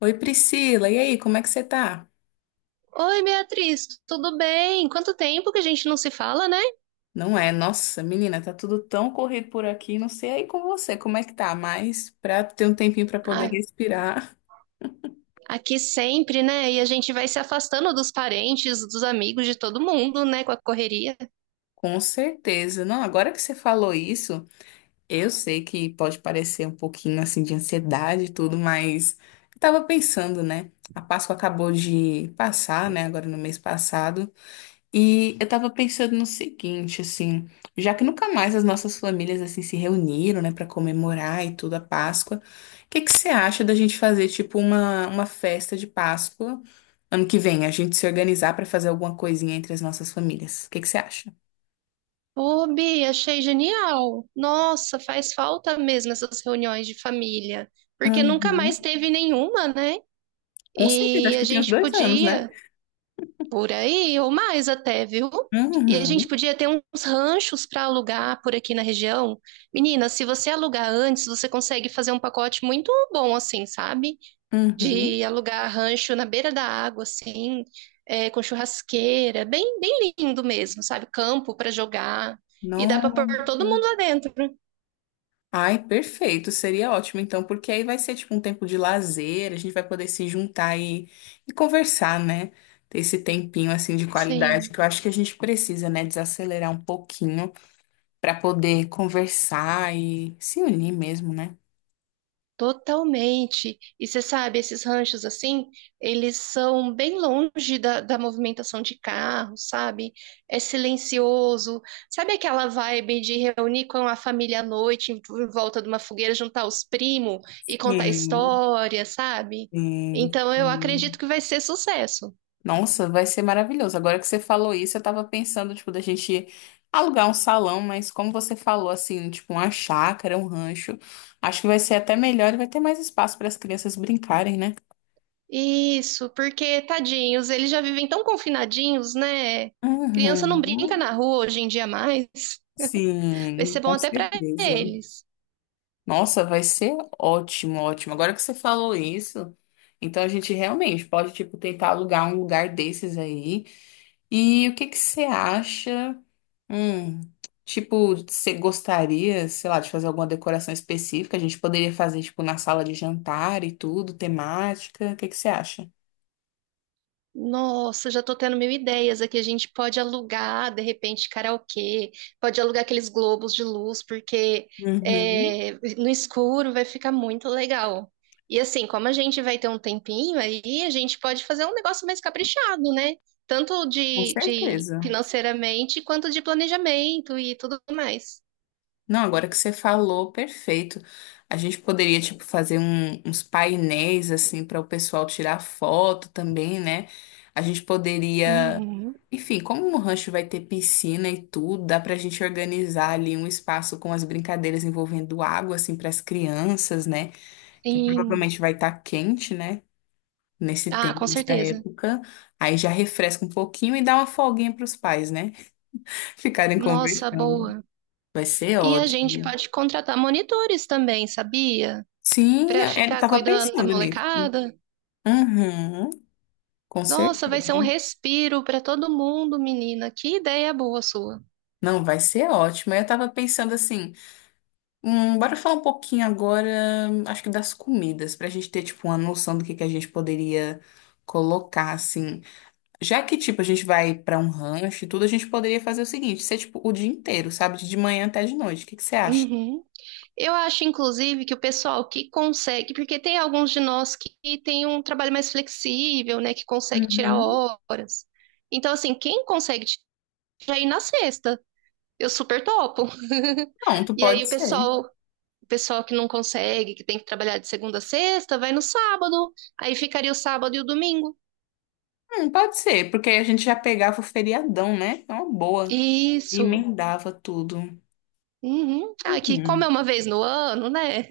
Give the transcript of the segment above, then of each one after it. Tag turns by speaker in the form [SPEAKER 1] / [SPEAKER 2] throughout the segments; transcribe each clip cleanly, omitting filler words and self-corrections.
[SPEAKER 1] Oi, Priscila, e aí, como é que você tá?
[SPEAKER 2] Oi, Beatriz, tudo bem? Quanto tempo que a gente não se fala, né?
[SPEAKER 1] Não é? Nossa, menina, tá tudo tão corrido por aqui, não sei aí com você, como é que tá, mas pra ter um tempinho pra poder
[SPEAKER 2] A-
[SPEAKER 1] respirar,
[SPEAKER 2] Aqui sempre, né? E a gente vai se afastando dos parentes, dos amigos, de todo mundo, né? Com a correria.
[SPEAKER 1] com certeza. Não, agora que você falou isso, eu sei que pode parecer um pouquinho assim de ansiedade e tudo, mas eu tava pensando, né? A Páscoa acabou de passar, né? Agora no mês passado. E eu tava pensando no seguinte, assim, já que nunca mais as nossas famílias assim se reuniram, né, para comemorar e tudo a Páscoa, o que que você acha da gente fazer tipo uma festa de Páscoa ano que vem, a gente se organizar para fazer alguma coisinha entre as nossas famílias? O que que você acha?
[SPEAKER 2] Ô, Bi, achei genial. Nossa, faz falta mesmo essas reuniões de família, porque nunca
[SPEAKER 1] Uhum.
[SPEAKER 2] mais teve nenhuma, né?
[SPEAKER 1] Com certeza,
[SPEAKER 2] E
[SPEAKER 1] acho
[SPEAKER 2] a
[SPEAKER 1] que tem uns
[SPEAKER 2] gente
[SPEAKER 1] dois anos, né?
[SPEAKER 2] podia. Por aí, ou mais até, viu? E a gente
[SPEAKER 1] Uhum.
[SPEAKER 2] podia ter uns ranchos para alugar por aqui na região. Menina, se você alugar antes, você consegue fazer um pacote muito bom, assim, sabe?
[SPEAKER 1] Uhum.
[SPEAKER 2] De alugar rancho na beira da água, assim, com churrasqueira, bem, bem lindo mesmo, sabe? Campo para jogar. E dá para
[SPEAKER 1] Não.
[SPEAKER 2] pôr todo mundo lá dentro.
[SPEAKER 1] Ai, perfeito, seria ótimo então, porque aí vai ser tipo um tempo de lazer, a gente vai poder se juntar e conversar, né? Ter esse tempinho assim de qualidade
[SPEAKER 2] Sim.
[SPEAKER 1] que eu acho que a gente precisa, né? Desacelerar um pouquinho para poder conversar e se unir mesmo, né?
[SPEAKER 2] Totalmente. E você sabe, esses ranchos assim, eles são bem longe da movimentação de carro, sabe? É silencioso. Sabe aquela vibe de reunir com a família à noite, em volta de uma fogueira, juntar os primos e contar
[SPEAKER 1] Sim,
[SPEAKER 2] história, sabe?
[SPEAKER 1] sim,
[SPEAKER 2] Então eu acredito
[SPEAKER 1] sim.
[SPEAKER 2] que vai ser sucesso.
[SPEAKER 1] Nossa, vai ser maravilhoso. Agora que você falou isso, eu tava pensando, tipo, da gente alugar um salão, mas como você falou, assim, tipo, uma chácara, um rancho, acho que vai ser até melhor e vai ter mais espaço para as crianças brincarem, né?
[SPEAKER 2] Isso, porque tadinhos, eles já vivem tão confinadinhos, né? Criança não brinca
[SPEAKER 1] Uhum.
[SPEAKER 2] na rua hoje em dia mais. Vai
[SPEAKER 1] Sim,
[SPEAKER 2] ser bom
[SPEAKER 1] com
[SPEAKER 2] até para
[SPEAKER 1] certeza.
[SPEAKER 2] eles.
[SPEAKER 1] Nossa, vai ser ótimo, ótimo. Agora que você falou isso, então a gente realmente pode, tipo, tentar alugar um lugar desses aí. E o que que você acha? Hum, tipo, você gostaria, sei lá, de fazer alguma decoração específica? A gente poderia fazer, tipo, na sala de jantar e tudo, temática. O que que você acha?
[SPEAKER 2] Nossa, já tô tendo mil ideias aqui. A gente pode alugar, de repente, karaokê, pode alugar aqueles globos de luz, porque
[SPEAKER 1] Uhum,
[SPEAKER 2] no escuro vai ficar muito legal. E assim, como a gente vai ter um tempinho aí, a gente pode fazer um negócio mais caprichado, né? Tanto
[SPEAKER 1] com
[SPEAKER 2] de
[SPEAKER 1] certeza.
[SPEAKER 2] financeiramente quanto de planejamento e tudo mais.
[SPEAKER 1] Não, agora que você falou, perfeito. A gente poderia, tipo, uns painéis, assim, para o pessoal tirar foto também, né? A gente poderia.
[SPEAKER 2] Uhum,
[SPEAKER 1] Enfim, como o rancho vai ter piscina e tudo, dá pra gente organizar ali um espaço com as brincadeiras envolvendo água, assim, para as crianças, né? Que
[SPEAKER 2] sim.
[SPEAKER 1] provavelmente vai estar quente, né? Nesse
[SPEAKER 2] Ah,
[SPEAKER 1] tempo,
[SPEAKER 2] com
[SPEAKER 1] nessa
[SPEAKER 2] certeza.
[SPEAKER 1] época. Aí já refresca um pouquinho e dá uma folguinha para os pais, né? Ficarem
[SPEAKER 2] Nossa,
[SPEAKER 1] conversando.
[SPEAKER 2] boa.
[SPEAKER 1] Vai ser
[SPEAKER 2] E a gente
[SPEAKER 1] ótimo.
[SPEAKER 2] pode contratar monitores também, sabia?
[SPEAKER 1] Sim,
[SPEAKER 2] Para
[SPEAKER 1] ele
[SPEAKER 2] ficar
[SPEAKER 1] estava
[SPEAKER 2] cuidando da
[SPEAKER 1] pensando nisso.
[SPEAKER 2] molecada?
[SPEAKER 1] Uhum, com
[SPEAKER 2] Nossa, vai ser um
[SPEAKER 1] certeza.
[SPEAKER 2] respiro para todo mundo, menina. Que ideia boa sua.
[SPEAKER 1] Não, vai ser ótimo. Eu estava pensando assim, bora falar um pouquinho agora, acho que das comidas, para a gente ter, tipo, uma noção do que a gente poderia colocar, assim. Já que, tipo, a gente vai pra um rancho e tudo, a gente poderia fazer o seguinte, ser, tipo, o dia inteiro, sabe? De manhã até de noite. O que que você acha?
[SPEAKER 2] Uhum. Eu acho, inclusive, que o pessoal que consegue, porque tem alguns de nós que tem um trabalho mais flexível, né, que consegue tirar
[SPEAKER 1] Uhum.
[SPEAKER 2] horas. Então, assim, quem consegue tirar aí na sexta, eu super topo.
[SPEAKER 1] Pronto,
[SPEAKER 2] E aí
[SPEAKER 1] pode ser.
[SPEAKER 2] o pessoal que não consegue, que tem que trabalhar de segunda a sexta, vai no sábado. Aí ficaria o sábado e o domingo.
[SPEAKER 1] Pode ser, porque aí a gente já pegava o feriadão, né? É uma boa. E
[SPEAKER 2] Isso.
[SPEAKER 1] emendava tudo.
[SPEAKER 2] Uhum. Ah, que como é
[SPEAKER 1] Hum,
[SPEAKER 2] uma vez no ano, né?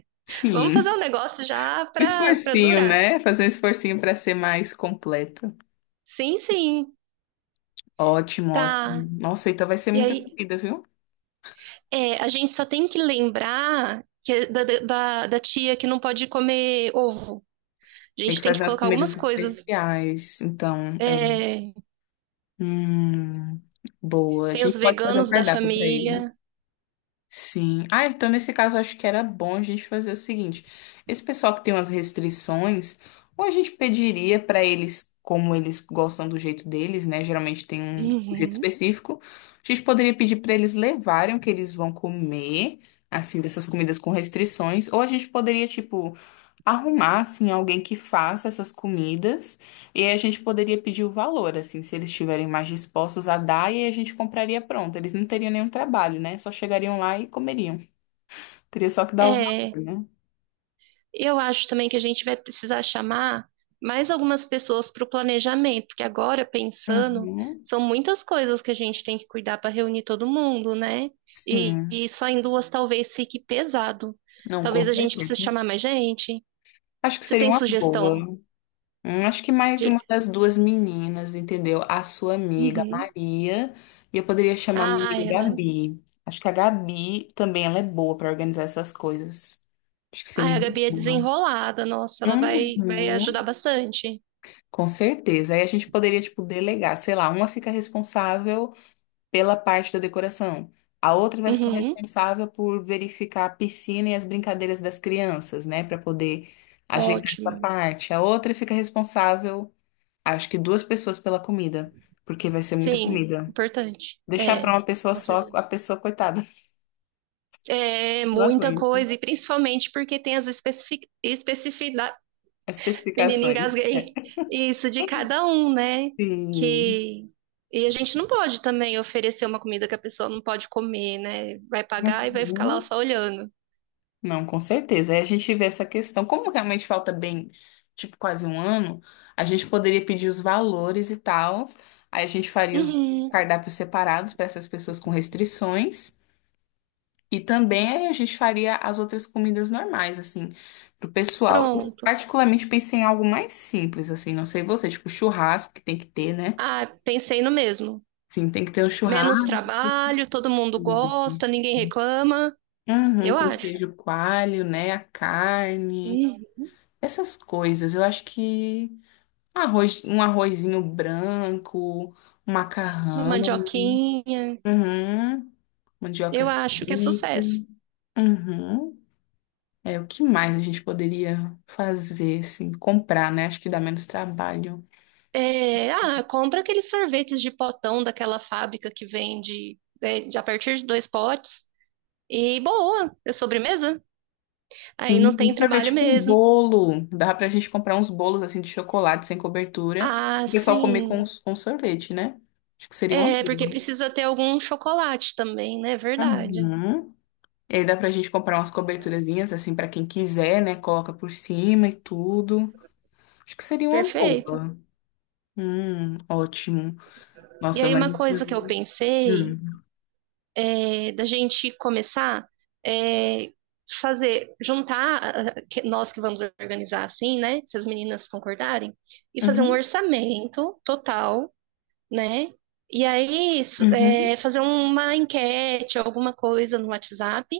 [SPEAKER 2] Vamos fazer um
[SPEAKER 1] sim.
[SPEAKER 2] negócio já pra
[SPEAKER 1] Esforcinho,
[SPEAKER 2] durar.
[SPEAKER 1] né? Fazer um esforcinho pra ser mais completo.
[SPEAKER 2] Sim, sim,
[SPEAKER 1] Ótimo, ótimo.
[SPEAKER 2] tá.
[SPEAKER 1] Nossa, então vai ser
[SPEAKER 2] E
[SPEAKER 1] muita
[SPEAKER 2] aí,
[SPEAKER 1] comida, viu?
[SPEAKER 2] a gente só tem que lembrar que é da tia que não pode comer ovo. A
[SPEAKER 1] Tem
[SPEAKER 2] gente
[SPEAKER 1] que
[SPEAKER 2] tem
[SPEAKER 1] fazer
[SPEAKER 2] que
[SPEAKER 1] umas
[SPEAKER 2] colocar
[SPEAKER 1] comidas
[SPEAKER 2] algumas coisas.
[SPEAKER 1] especiais. Então, é.
[SPEAKER 2] É,
[SPEAKER 1] Hum, boa. A
[SPEAKER 2] tem os
[SPEAKER 1] gente pode fazer um
[SPEAKER 2] veganos da
[SPEAKER 1] cardápio pra eles.
[SPEAKER 2] família.
[SPEAKER 1] Sim. Ah, então nesse caso eu acho que era bom a gente fazer o seguinte: esse pessoal que tem umas restrições, ou a gente pediria para eles, como eles gostam do jeito deles, né? Geralmente tem um jeito
[SPEAKER 2] Uhum.
[SPEAKER 1] específico. A gente poderia pedir para eles levarem o que eles vão comer, assim, dessas comidas com restrições, ou a gente poderia, tipo, arrumar, assim, alguém que faça essas comidas. E aí a gente poderia pedir o valor, assim, se eles estiverem mais dispostos a dar, e aí a gente compraria pronto. Eles não teriam nenhum trabalho, né? Só chegariam lá e comeriam. Teria só que dar o
[SPEAKER 2] É,
[SPEAKER 1] valor, né?
[SPEAKER 2] eu acho também que a gente vai precisar chamar mais algumas pessoas para o planejamento, porque agora, pensando,
[SPEAKER 1] Uhum.
[SPEAKER 2] são muitas coisas que a gente tem que cuidar para reunir todo mundo, né? E,
[SPEAKER 1] Sim,
[SPEAKER 2] e só em duas talvez fique pesado.
[SPEAKER 1] não, com
[SPEAKER 2] Talvez a gente precise
[SPEAKER 1] certeza.
[SPEAKER 2] chamar mais gente.
[SPEAKER 1] Acho que
[SPEAKER 2] Você
[SPEAKER 1] seria
[SPEAKER 2] tem
[SPEAKER 1] uma boa.
[SPEAKER 2] sugestão
[SPEAKER 1] Acho que mais
[SPEAKER 2] de.
[SPEAKER 1] uma das duas meninas, entendeu? A sua amiga
[SPEAKER 2] Uhum.
[SPEAKER 1] Maria, e eu poderia chamar a minha
[SPEAKER 2] Ah,
[SPEAKER 1] amiga
[SPEAKER 2] ela.
[SPEAKER 1] Gabi. Acho que a Gabi também ela é boa para organizar essas coisas. Acho que seria
[SPEAKER 2] Ah, a
[SPEAKER 1] uma
[SPEAKER 2] Gabi é
[SPEAKER 1] boa.
[SPEAKER 2] desenrolada, nossa, vai ajudar
[SPEAKER 1] Uhum.
[SPEAKER 2] bastante.
[SPEAKER 1] Com certeza. Aí a gente poderia, tipo, delegar, sei lá, uma fica responsável pela parte da decoração, a outra vai ficar
[SPEAKER 2] Uhum.
[SPEAKER 1] responsável por verificar a piscina e as brincadeiras das crianças, né, para poder ajeitar essa
[SPEAKER 2] Ótimo.
[SPEAKER 1] parte. A outra fica responsável, acho que duas pessoas pela comida, porque vai ser muita
[SPEAKER 2] Sim,
[SPEAKER 1] comida.
[SPEAKER 2] importante.
[SPEAKER 1] Deixar
[SPEAKER 2] É,
[SPEAKER 1] para uma pessoa
[SPEAKER 2] com
[SPEAKER 1] só,
[SPEAKER 2] certeza.
[SPEAKER 1] a pessoa coitada,
[SPEAKER 2] É
[SPEAKER 1] não
[SPEAKER 2] muita
[SPEAKER 1] aguenta.
[SPEAKER 2] coisa, e principalmente porque tem as especificidades.
[SPEAKER 1] As
[SPEAKER 2] Menina,
[SPEAKER 1] especificações.
[SPEAKER 2] engasguei. Isso de cada um, né?
[SPEAKER 1] Sim.
[SPEAKER 2] Que. E a gente não pode também oferecer uma comida que a pessoa não pode comer, né? Vai pagar e vai ficar lá
[SPEAKER 1] Uhum.
[SPEAKER 2] só olhando.
[SPEAKER 1] Não, com certeza. Aí a gente vê essa questão. Como realmente falta bem, tipo, quase um ano, a gente poderia pedir os valores e tal. Aí a gente faria os
[SPEAKER 2] Uhum,
[SPEAKER 1] cardápios separados para essas pessoas com restrições. E também aí a gente faria as outras comidas normais, assim, pro pessoal. Eu
[SPEAKER 2] pronto.
[SPEAKER 1] particularmente pensei em algo mais simples, assim, não sei você, tipo churrasco que tem que ter, né?
[SPEAKER 2] Ah, pensei no mesmo.
[SPEAKER 1] Sim, tem que ter um
[SPEAKER 2] Menos
[SPEAKER 1] churrasco.
[SPEAKER 2] trabalho, todo mundo gosta, ninguém reclama.
[SPEAKER 1] Uhum,
[SPEAKER 2] Eu
[SPEAKER 1] com
[SPEAKER 2] acho.
[SPEAKER 1] queijo coalho, né? A carne,
[SPEAKER 2] Hum,
[SPEAKER 1] essas coisas. Eu acho que. Arroz, um arrozinho branco, um
[SPEAKER 2] uma
[SPEAKER 1] macarrão,
[SPEAKER 2] mandioquinha.
[SPEAKER 1] uhum, mandioca
[SPEAKER 2] Eu acho que é
[SPEAKER 1] frita,
[SPEAKER 2] sucesso.
[SPEAKER 1] uhum. É, o que mais a gente poderia fazer, assim, comprar, né? Acho que dá menos trabalho.
[SPEAKER 2] É, ah, compra aqueles sorvetes de potão daquela fábrica que vende a partir de dois potes. E boa, é sobremesa. Aí
[SPEAKER 1] Sim,
[SPEAKER 2] não
[SPEAKER 1] um
[SPEAKER 2] tem trabalho
[SPEAKER 1] sorvete com
[SPEAKER 2] mesmo.
[SPEAKER 1] bolo. Dá pra gente comprar uns bolos, assim, de chocolate sem cobertura.
[SPEAKER 2] Ah,
[SPEAKER 1] E o pessoal comer com,
[SPEAKER 2] sim.
[SPEAKER 1] com sorvete, né? Acho que seria uma
[SPEAKER 2] É, porque
[SPEAKER 1] boa.
[SPEAKER 2] precisa ter algum chocolate também, né? Verdade.
[SPEAKER 1] Uhum. E aí dá pra gente comprar umas coberturazinhas, assim, pra quem quiser, né? Coloca por cima e tudo. Acho que seria uma
[SPEAKER 2] Perfeito.
[SPEAKER 1] boa. Ótimo.
[SPEAKER 2] E
[SPEAKER 1] Nossa,
[SPEAKER 2] aí,
[SPEAKER 1] mas.
[SPEAKER 2] uma coisa que eu pensei
[SPEAKER 1] Hum.
[SPEAKER 2] é da gente começar é fazer, juntar nós que vamos organizar assim, né? Se as meninas concordarem, e fazer um
[SPEAKER 1] Uhum,
[SPEAKER 2] orçamento total, né? E aí
[SPEAKER 1] uhum.
[SPEAKER 2] fazer uma enquete, alguma coisa no WhatsApp,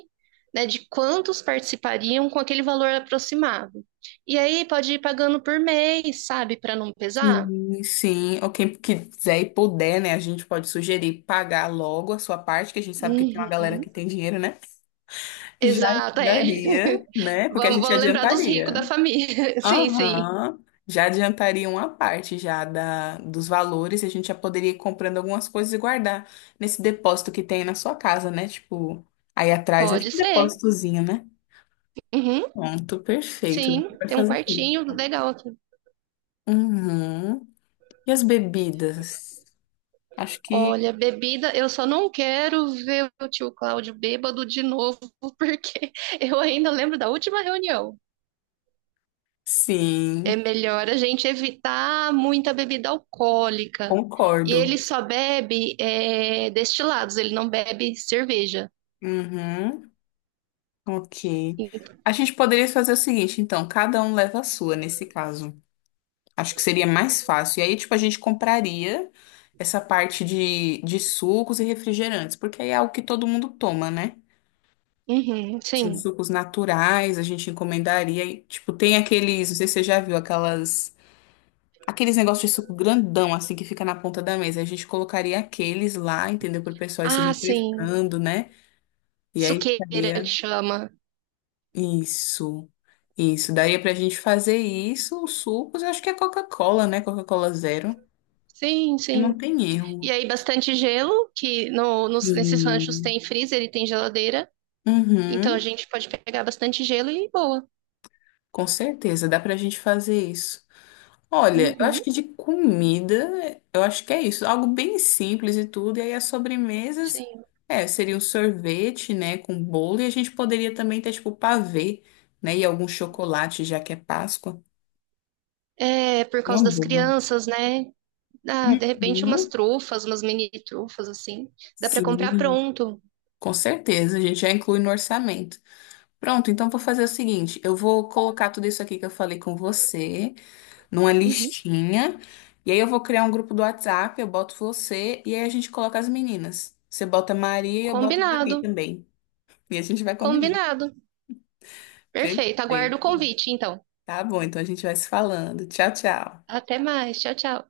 [SPEAKER 2] né, de quantos participariam com aquele valor aproximado. E aí pode ir pagando por mês, sabe, para não pesar.
[SPEAKER 1] Sim, sim. Ou quem quiser e puder, né? A gente pode sugerir pagar logo a sua parte, que a gente sabe que tem uma galera
[SPEAKER 2] Uhum.
[SPEAKER 1] que tem dinheiro, né? Já
[SPEAKER 2] Exato, é.
[SPEAKER 1] ajudaria, né? Porque a gente
[SPEAKER 2] Vamos lembrar dos ricos da
[SPEAKER 1] adiantaria.
[SPEAKER 2] família. Sim, sim.
[SPEAKER 1] Aham. Já adiantaria uma parte já da, dos valores, e a gente já poderia ir comprando algumas coisas e guardar nesse depósito que tem na sua casa, né? Tipo, aí atrás, é
[SPEAKER 2] Pode
[SPEAKER 1] tipo um
[SPEAKER 2] ser.
[SPEAKER 1] depósitozinho, né?
[SPEAKER 2] Uhum,
[SPEAKER 1] Pronto, perfeito. Dá
[SPEAKER 2] sim,
[SPEAKER 1] pra
[SPEAKER 2] tem um
[SPEAKER 1] fazer isso.
[SPEAKER 2] quartinho legal aqui.
[SPEAKER 1] Uhum. E as bebidas? Acho que
[SPEAKER 2] Olha, bebida, eu só não quero ver o tio Cláudio bêbado de novo, porque eu ainda lembro da última reunião.
[SPEAKER 1] sim,
[SPEAKER 2] É melhor a gente evitar muita bebida alcoólica. E
[SPEAKER 1] concordo.
[SPEAKER 2] ele só bebe destilados, ele não bebe cerveja.
[SPEAKER 1] Uhum. Ok. A gente poderia fazer o seguinte, então, cada um leva a sua nesse caso. Acho que seria mais fácil. E aí, tipo, a gente compraria essa parte de sucos e refrigerantes, porque aí é algo que todo mundo toma, né?
[SPEAKER 2] Uhum,
[SPEAKER 1] Sim,
[SPEAKER 2] sim.
[SPEAKER 1] sucos naturais, a gente encomendaria. E, tipo, tem aqueles, não sei se você já viu, aquelas. Aqueles negócios de suco grandão, assim, que fica na ponta da mesa. A gente colocaria aqueles lá, entendeu? Para o pessoal ir se
[SPEAKER 2] Ah, sim.
[SPEAKER 1] refrescando, né? E aí
[SPEAKER 2] Suqueira que
[SPEAKER 1] ficaria.
[SPEAKER 2] chama.
[SPEAKER 1] Isso. Isso. Daria pra gente fazer isso, os sucos, eu acho que é Coca-Cola, né? Coca-Cola zero.
[SPEAKER 2] Sim,
[SPEAKER 1] E não
[SPEAKER 2] sim.
[SPEAKER 1] tem
[SPEAKER 2] E
[SPEAKER 1] erro.
[SPEAKER 2] aí, bastante gelo, que no, nos- nesses ranchos
[SPEAKER 1] Sim.
[SPEAKER 2] tem freezer e tem geladeira. Então a
[SPEAKER 1] Uhum.
[SPEAKER 2] gente pode pegar bastante gelo e boa.
[SPEAKER 1] Com certeza, dá pra gente fazer isso. Olha, eu acho
[SPEAKER 2] Uhum.
[SPEAKER 1] que de comida, eu acho que é isso. Algo bem simples e tudo. E aí as sobremesas,
[SPEAKER 2] Sim.
[SPEAKER 1] é, seria um sorvete, né, com bolo. E a gente poderia também ter, tipo, pavê, né, e algum chocolate, já que é Páscoa.
[SPEAKER 2] É, por causa
[SPEAKER 1] Uma
[SPEAKER 2] das
[SPEAKER 1] boa.
[SPEAKER 2] crianças, né? Ah, de repente umas
[SPEAKER 1] Uhum.
[SPEAKER 2] trufas, umas mini trufas, assim. Dá pra comprar
[SPEAKER 1] Sim,
[SPEAKER 2] pronto.
[SPEAKER 1] com certeza. A gente já inclui no orçamento. Pronto, então vou fazer o seguinte. Eu vou colocar tudo isso aqui que eu falei com você numa
[SPEAKER 2] Uhum.
[SPEAKER 1] listinha. E aí eu vou criar um grupo do WhatsApp, eu boto você e aí a gente coloca as meninas. Você bota a Maria e eu boto a
[SPEAKER 2] Combinado.
[SPEAKER 1] Gabi também. E a gente vai combinando.
[SPEAKER 2] Combinado. Perfeito. Aguardo o
[SPEAKER 1] Perfeito.
[SPEAKER 2] convite, então.
[SPEAKER 1] Tá bom, então a gente vai se falando. Tchau, tchau.
[SPEAKER 2] Até mais. Tchau, tchau.